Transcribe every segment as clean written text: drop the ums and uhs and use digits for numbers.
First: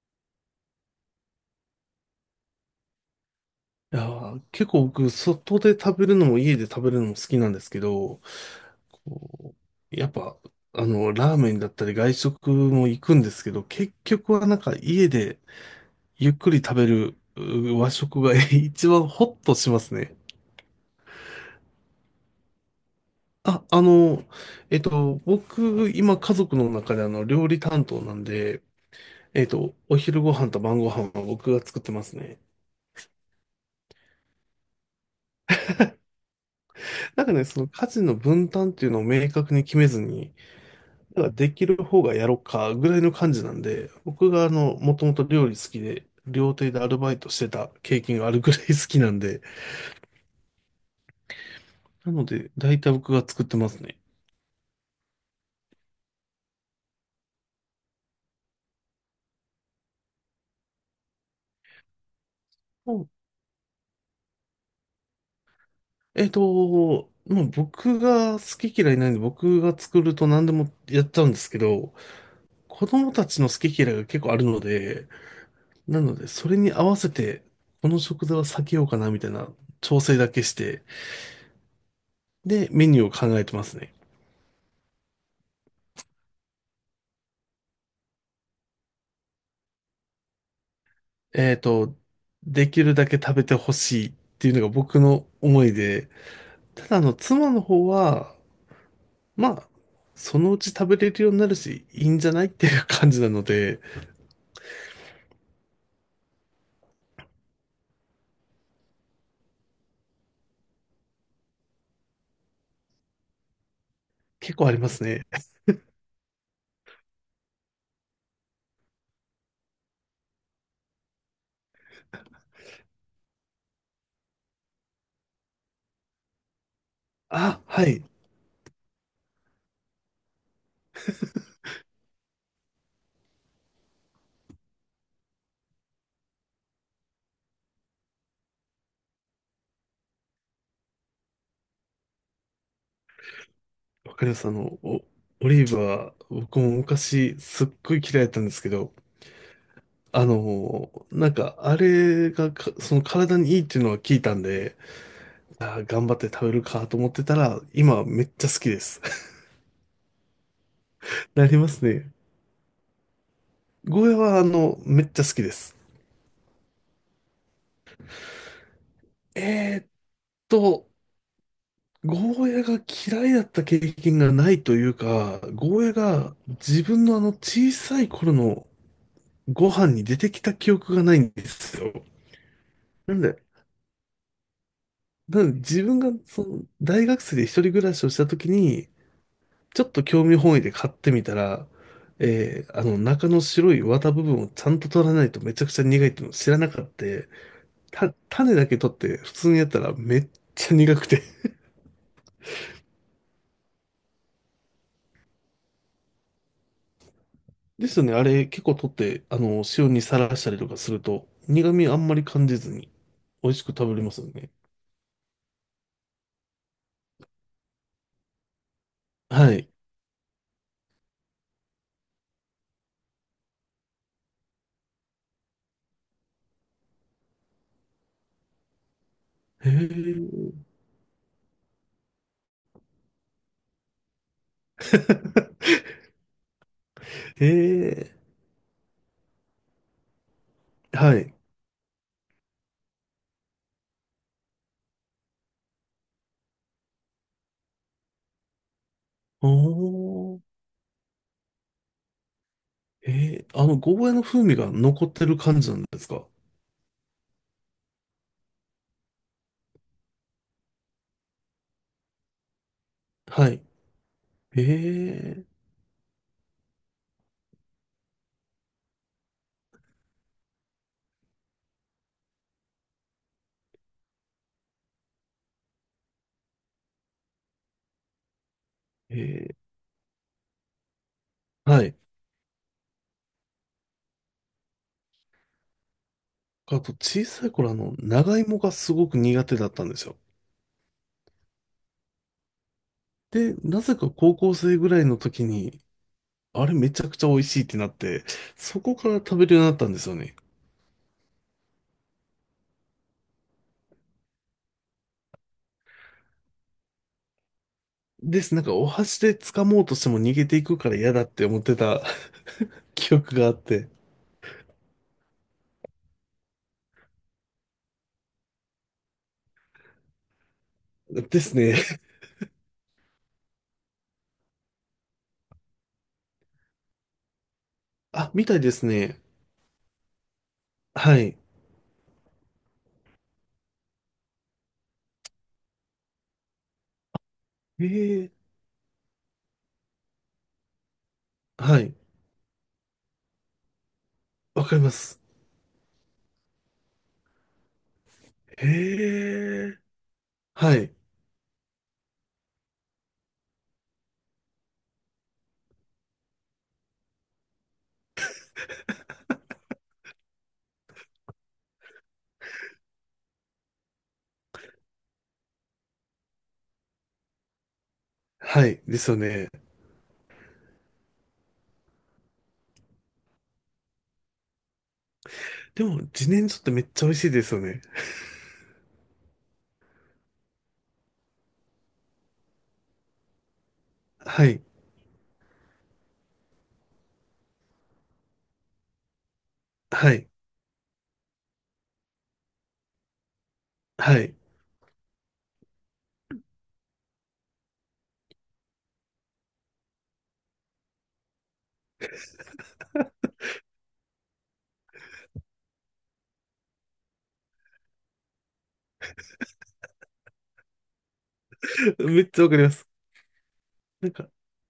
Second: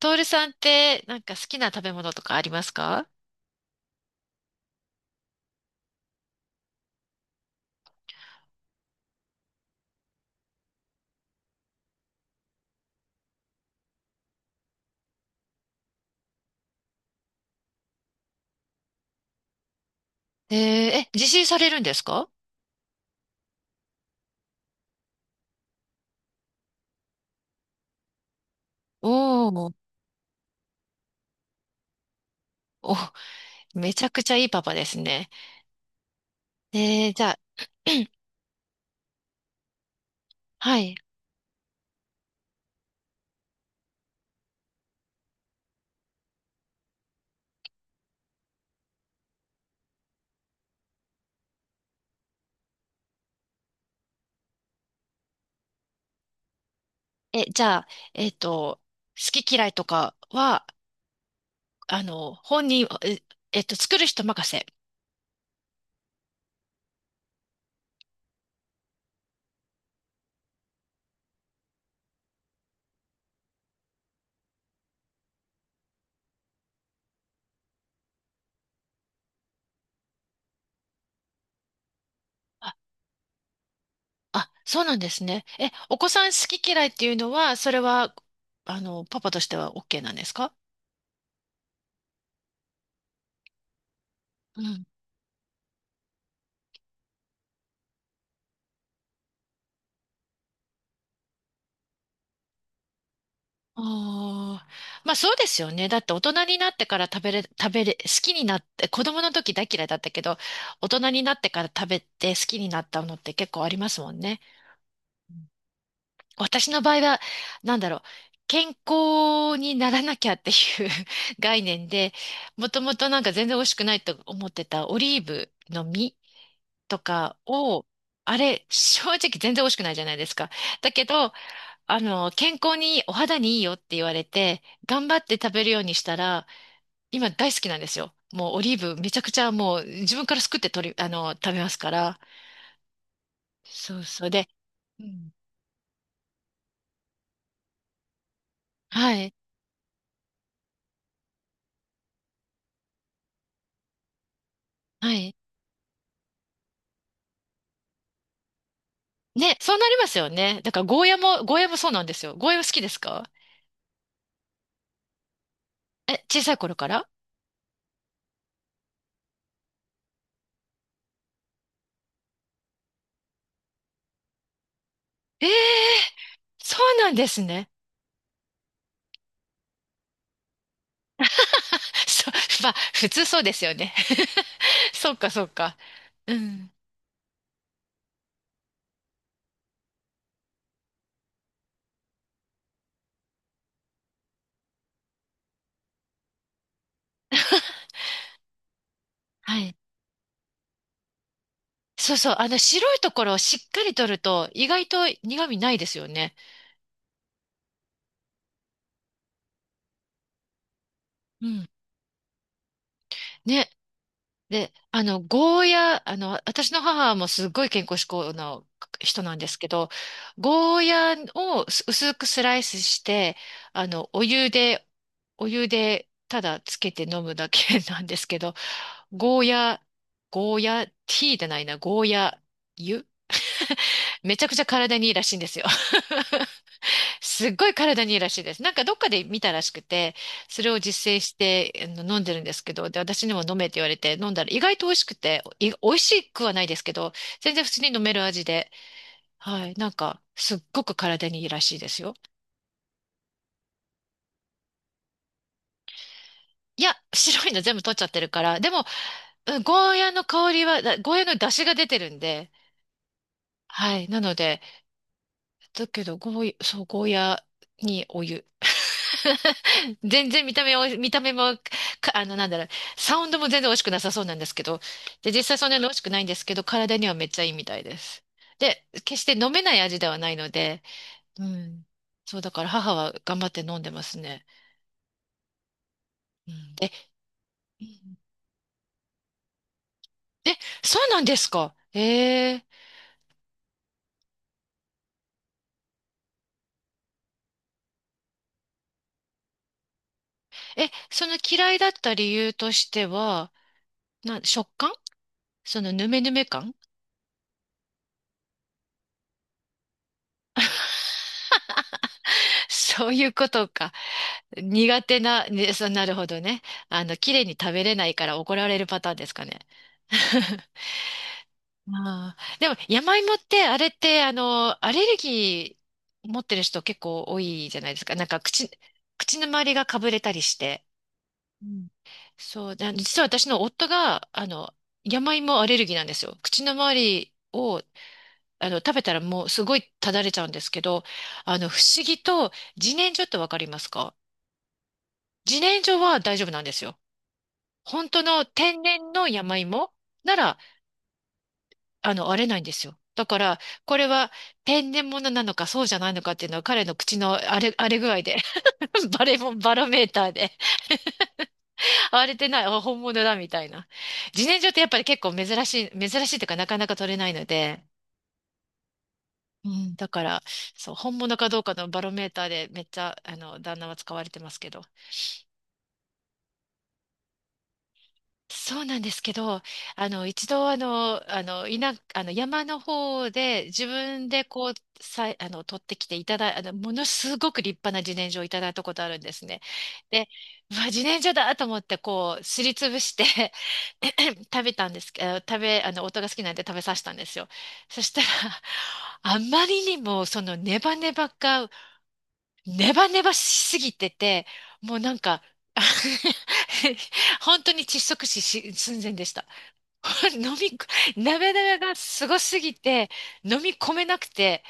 トールさんってなんか好きな食べ物とかありますか？いやー、結構僕、外で食べるのも家で食べるのも好きなんですけど、こう、やっぱ、ラーメンだったり外食も行くんですけど、結局はなんか家でゆっくり食べるう和食が 一番ホッとしますね。えー、え、自炊されるんですか？あ、僕、今家族の中で料理担当なんで、おおー、お昼ご飯と晩ご飯は僕が作ってますね。お、めちゃくちゃいいパパですね。えー、じなんゃかあ、ね、その 家事の分担っていうのを明確に決めずに、はい。なんかできる方がやろうかぐらいの感じなんで、僕がもともと料理好きで、料亭でアルバイトしてた経験があるぐらい好きなんで、なので、大体僕が作ってますね。え、じゃあ、えっと、好き嫌いとかは、あの、本人、うん。え、作る人任せ。まあ、僕が好き嫌いないんで、僕が作ると何でもやっちゃうんですけど、子供たちの好き嫌いが結構あるので、なので、それに合わせて、この食材は避けようかなみたいな調整だけして、で、メニューを考えてますね。あ、そうなんですね。え、お子さん好き嫌いっていうのは、それは、あの、パパとしては OK なんですか？えっと、できるだけ食べてほしいっていううのがん。僕の思いで、ただ妻の方は、まあ、そのうち食べれるようになるし、いいんじゃないっていう感じなので、ああ、まあそうですよね。だって大人になってから食べれ、食べれ、好きになって、子供の時大嫌いだったけど、大人になってから食べて好きになったのって結構ありますもんね。結構ありますね。私の場合は、なんだろう、健康にならなきゃっていう 概念で、もともとなんか全然美味しくないと思ってたオリーブの実とかあ、はを、い。あれ、正直全然美味しくないじゃないですか。だけど、あの、健康にいい、お肌にいいよって言われて、頑張って食べるようにしたら、今大好きなんですよ。もうオリーブめちゃくちゃもう自分からすくって取り、あの、食べますから。そうわかそうりまで、す。うん、オリーブは、僕も昔、すっごい嫌いだったんですけど、はい、なんか、あれがか、その体にいいっていうのは聞いたんで、はい。頑張って食べるかと思ってたら、今めっちゃ好きです。ね、そうなりますよね。だからゴーヤ も、なゴりーヤまもすそうなんね。ですよ。ゴーヤも好きですか？ゴーヤは、めっちゃ好きです。え、小さい頃から？えーっと、ゴーヤが嫌いだった経験がないというか、ええ、ゴーヤがそ自う分なんのあでのすね。小さい頃のご飯に出てきた記憶がないんですよ。そう、まあ、普なん通そうで、ですよね。そうか、そなうんでか。自分がうそのん。大学生で一人暮らしをした時に、ちょっと興味本位で買ってみたら、あの中の白い綿部分をちゃんと取らないとめちゃくちゃ苦いっていうのを知らなかった。種だけ取って普通はにやっい。たらめっちゃ苦くて。そうそう。あの、白いところをしっかり取ると、意外と苦味ないですよね。ですよね。あれ結構取って、塩にさらしたりとかすると、うん。苦味あんまり感じずに、美味しくね。食べれますよね。で、あの、ゴーヤ、あの、私の母もすごい健康志向の人なんではすけい。ど、ゴーヤを薄くスライスして、あの、お湯で、お湯でただつけて飲むだけなんですけど、ゴーへヤ、え。ゴーヤ、ティーじゃないな、ゴーヤ湯、めちゃくちゃ体にいいらしいんですよ。すっごい体へにいいらしいです。なんかどっかで見たらしくて、それをえ。実は践しい。てあの飲んでるんですけど、で、私にも飲めって言われて飲んだら意外と美味しくて、美味しくはないですけど、全然普通に飲める味で、おはい、なんかー。すっごく体にいいらしいですよ。へえ、ゴーヤの風味が残ってる感じなんですか？いや、白いの全部取っちゃってるから、でも、うん、ゴーヤの香りは、ゴーヤの出汁が出てるんで、はい。はい、なので、へえ。だけど、そう、ゴーヤにお湯。全然見た目は、見た目も、あの、なんだろう、サウンドも全然美味しくなさそうなんですけど、で、実際そんなに美味しくないんですけど、体にはめっちゃいいみたいです。で、へ決して飲え。めない味ではないので、うはん。い。そう、だから母は頑張って飲んでますね。うん、あで、と、小さい頃、うん、長芋がすごく苦手だったんですよ。え、そうなんですか。ええ、で、なぜか高校生ぐらいの時に、あれめちゃくちゃ美味しいってなって、そこから食べるようになったんですよね。え、その嫌いだった理由としては、食感、そのヌメヌメ感。 です。なんか、お箸で掴もうとしても逃げていくから嫌だって思ってた そう記いう憶がこあっとて。か。苦手な、ね、そう、なるほどね。あの、綺麗に食べれないから怒られるパターンですかね。ですね。ああ、でも山芋ってあれってあのアレルギー持ってる人結構多いじゃないですか。なんあ、かみたいですね。口の周りがかぶれたりして。はい。うん、そう、で実は私の夫があの山芋アレルギーなんですよ。口の周りをええ、あの食べたらもうすごいただれちゃうんですけど、あのは不い。思議と自然薯ってわかりますか？わかります。自然薯は大丈夫なんですよ。本当の天然への山え。芋なら、はい。あの、割れないんですよ。だから、これは天然物なのかそうじゃないのかっていうのは彼の口の荒れ、荒れ具合で バレモン、バロメーターで荒れてない、あ本物だみたいな。自然薯ってやっぱり結構珍しいというかなかなか取れないので、はい。ですよね。うん、だから、そう、本物かどうかのバロメーターでめっちゃ、あの、旦那は使われてますけど。でも、自然薯ってめっちゃ美味しいですよね。そうなんですけど、あの、一度、いな、あの、山の方で自分ではい。こう、さい、あの、取ってきていただい、あの、ものすごく立派な自然薯をいただいたことあるんですね。はで、い。うわ、自然薯だと思って、こう、すりつぶして はい。食べたんですけど、あの、夫が好きなんで食べさせたんですよ。そしたら、あまりにも、ネバネバしすぎてて、もうなんか、あ 本当に窒息死し寸前でした。飲みこ、ネバネバが めすっごちゃわかすりまぎす。て、飲み込めなんなくか、て、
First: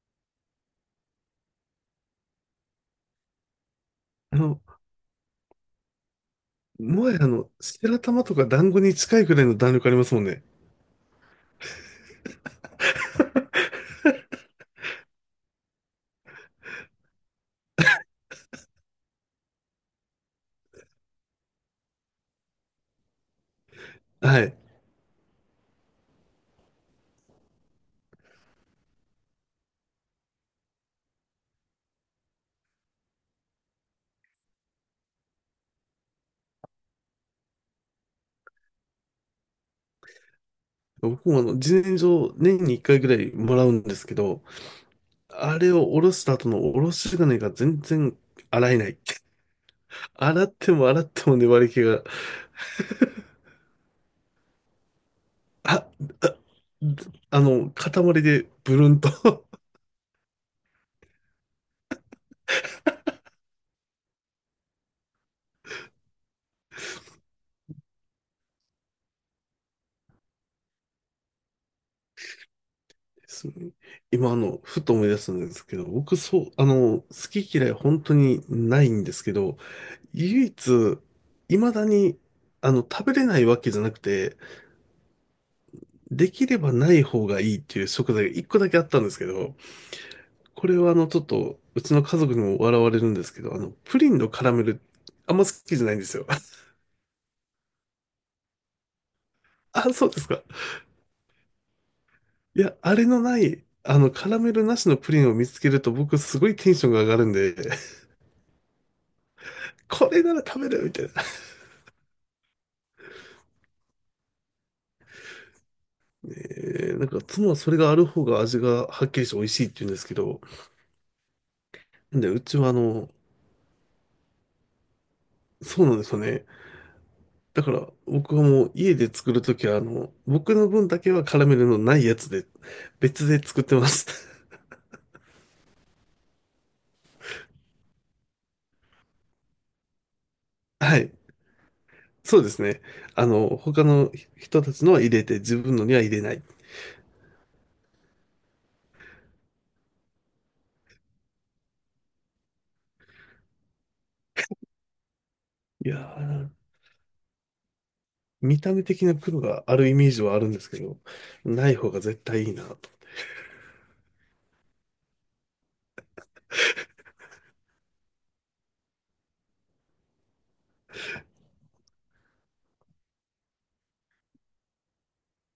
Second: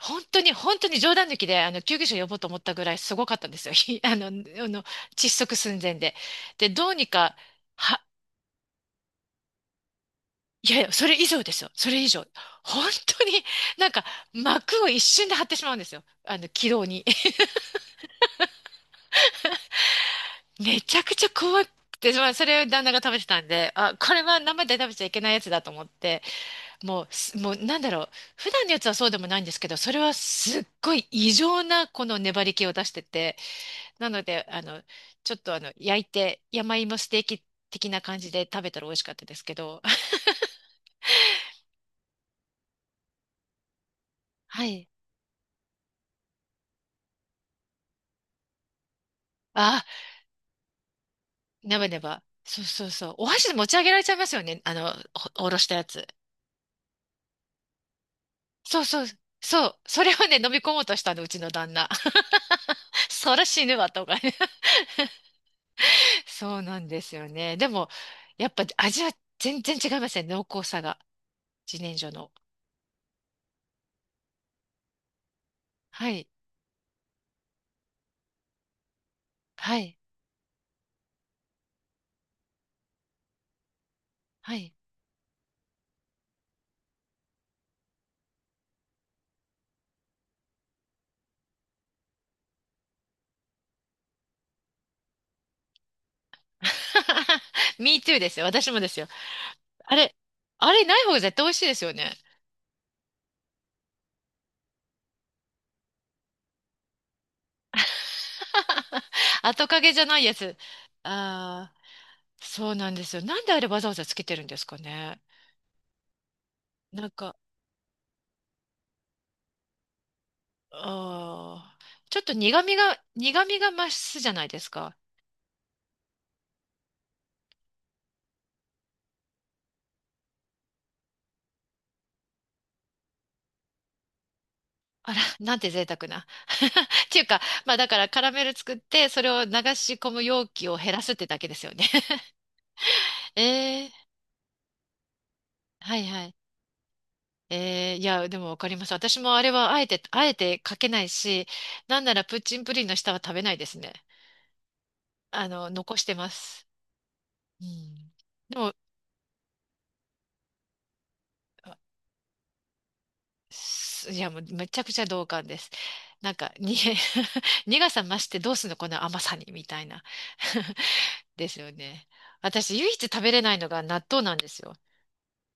本当に、本当に冗談抜きで、あの、救急車呼ぼうと思ったぐらいすごかったんですよ。ひあの、ああの、の、窒息寸前で。で、どうもにはやか、白は、玉とか団子に近いくらいの弾力ありますもんね。いやいや、それ以上ですよ。それ以上。本当に、なんか、膜を一瞬で張ってしまうんですよ。あの、気道に。めちゃくちゃ怖くて、まあ、それを旦那が食べてたんで、あ、これははい。生で食べちゃいけないやつだと思って、もうなんだろう、普段のやつはそうでもないんですけど、それはすっごい異常なこの粘り気を出してて、なので、あの、ちょっとあの、焼いて、山芋ステーキ的な感じで食べたら美味しかったですけど、僕も自然薯年に1回ぐらいもらうんですけど、はい。あれをおろした後のおろし金が全然洗えない。あ、洗っても洗っても粘りネ気バネが、バ。そうそうそう。お箸で持ち上げられちゃいますよね。あの、おろしたやあ、つ。あ、塊でブそうルンそう、と そう。それをね、飲み込もうとしたの、うちの旦那。そら死ぬわ、とかね。そうなんですよね。でも、やっぱ味は全然違いますね、濃厚さが。自然薯の。ですね。今、ふと思い出したんですけど、は僕、い、そう、好き嫌い本当にないんですけど、はい、唯一、未だに、食べれないわけじゃなくて、はい。できればない方がいいっていう食材が一個だけあったんですけど、これはちょっと、うちの家族にも笑われるんですけど、プリンのカラメル、あんま好きじゃないんですよ。Me too ですよ。私もですよ。あ、あそうれ、ですか。あれない方が絶対美味しいですよね。いや、あれのない、あの、カラメルなしのプリンを見つけると僕すごいテンションが上がるんで、後影じゃこなれいやならつ。食べるみたいな。ああ、そうなんですよ。なんであれわざわざつけてるんですかね。ねえななんんかか、妻はそれがある方が味がはっきりして美味しいって言うんですけど、ああ、ちょっで、とうちはあの、苦味が増すじゃないですか。そうなんですよね。だから僕はもう家で作るときは僕の分だけはカラメルのないやつで、別で作ってます。あら、なんて贅沢な。っていうか、まあだからカラメル作って、それを流し込む容器を 減はらすい。ってだけですよね。そうですね。他 ええ、の人たちのは入れて、自分のにははい入れはない。い。ええいや、でもわかります。私もあれはあえて、あえてかけないし、なんならプッチンプリンの下は食べないですね。あの、い残やしてまー、す。うん。で見も、た目的な黒があるイメージはあるんですけど、ない方が絶対いいなと。すいや、もうめちゃくちゃ同感です。なんか、に、苦さ増してどうすんの、この甘さに、みたいな。ですよね。私、唯一食べれないのが納豆なんですよ。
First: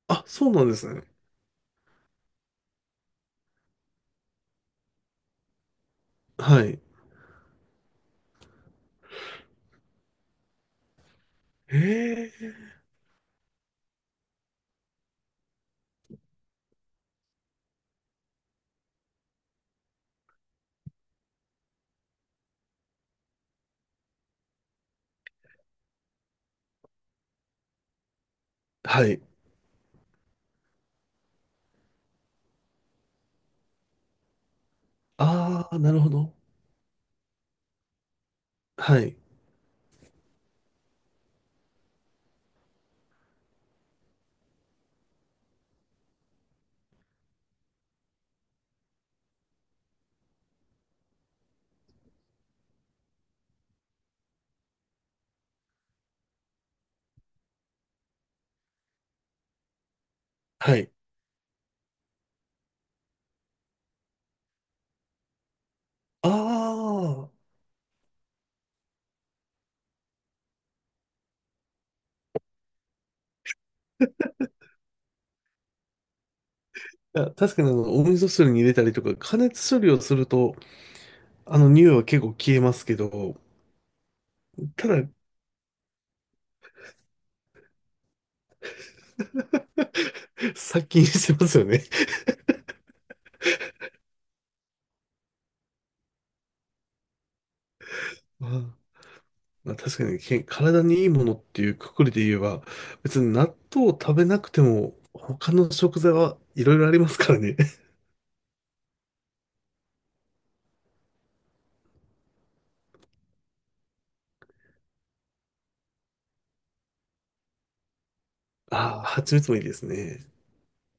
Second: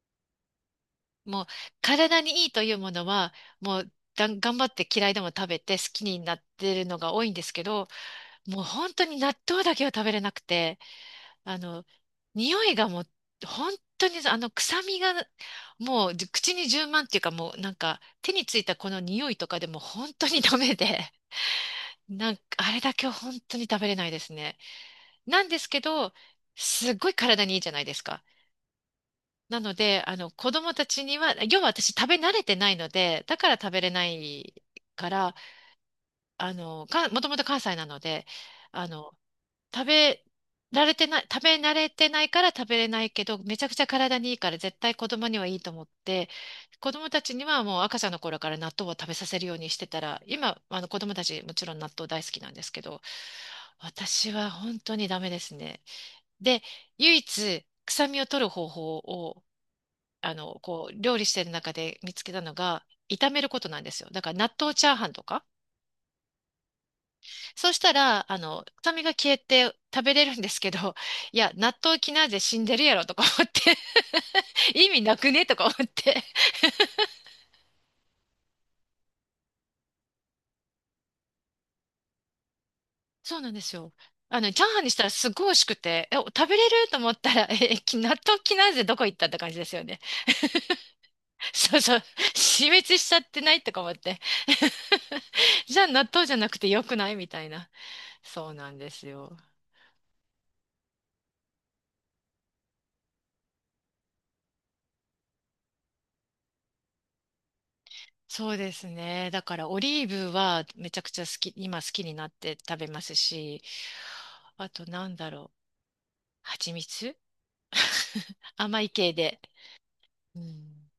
あ、そうなんですね。もう、体にいいというものは、もう、頑張って嫌いでも食べて好きになっはてい。るのが多いんですけど、もう本当に納豆だけは食べれなくて、あの、へ匂え。いがもう、本当にあの臭みが、もう口に充満っていうかもうなんか手についたこの匂いとかでも本当にダメで、なんかあれだけは本当に食べれないですね。なんですけど、すっごい体にいいじゃないですか。はい。なので、あの子供たちには、要は私食べ慣れてないので、だから食べれないから、あー、なるほど。もともと関西なので、あはの、い。食べられてない、食べ慣れてないから食べれないけど、めちゃくちゃ体にいいから絶対子供にはいいと思って、子供たちにはもう赤ちゃんの頃から納豆を食べさせるようにしてたら、今、あの子供たちもちろん納豆大好きなんですけど、私は本当にダメですね。で、唯一臭みを取る方法を、あの、はこい。う、料理してる中で見つけたのが、炒めることなんですよ。だから納豆チャーハンとか、あー。そうしたら、あの、臭みが消えて食べれるんですけど、いや、納豆キナーゼ死んでるやろとか思って、意味なくねとか思って。いや、確かにお味噌汁に入れたりとか、加熱処理をすると、匂いは結構消えますけど、そうなんですよ。あの、チャーハンたにしただ、らすごい美味しくて、え、食べれると思ったら、え、納豆キナーゼどこ行ったって感じですよね。殺菌してま すよそうね。そう。死滅しちゃってないとか思って。じゃあ納豆じゃなくてよくないみたいな。あそうーなんですよ。まあ、確かに体にいいものっていうくくりで言えば、別に納豆を食べなくても他の食材はいろいろありますからね。そうですね。だからオリーブはめちゃくちゃ好き、今好きになって食べますし、あとなんだろう。蜂蜜 甘いああ、系蜂で。蜜もいいですね。うん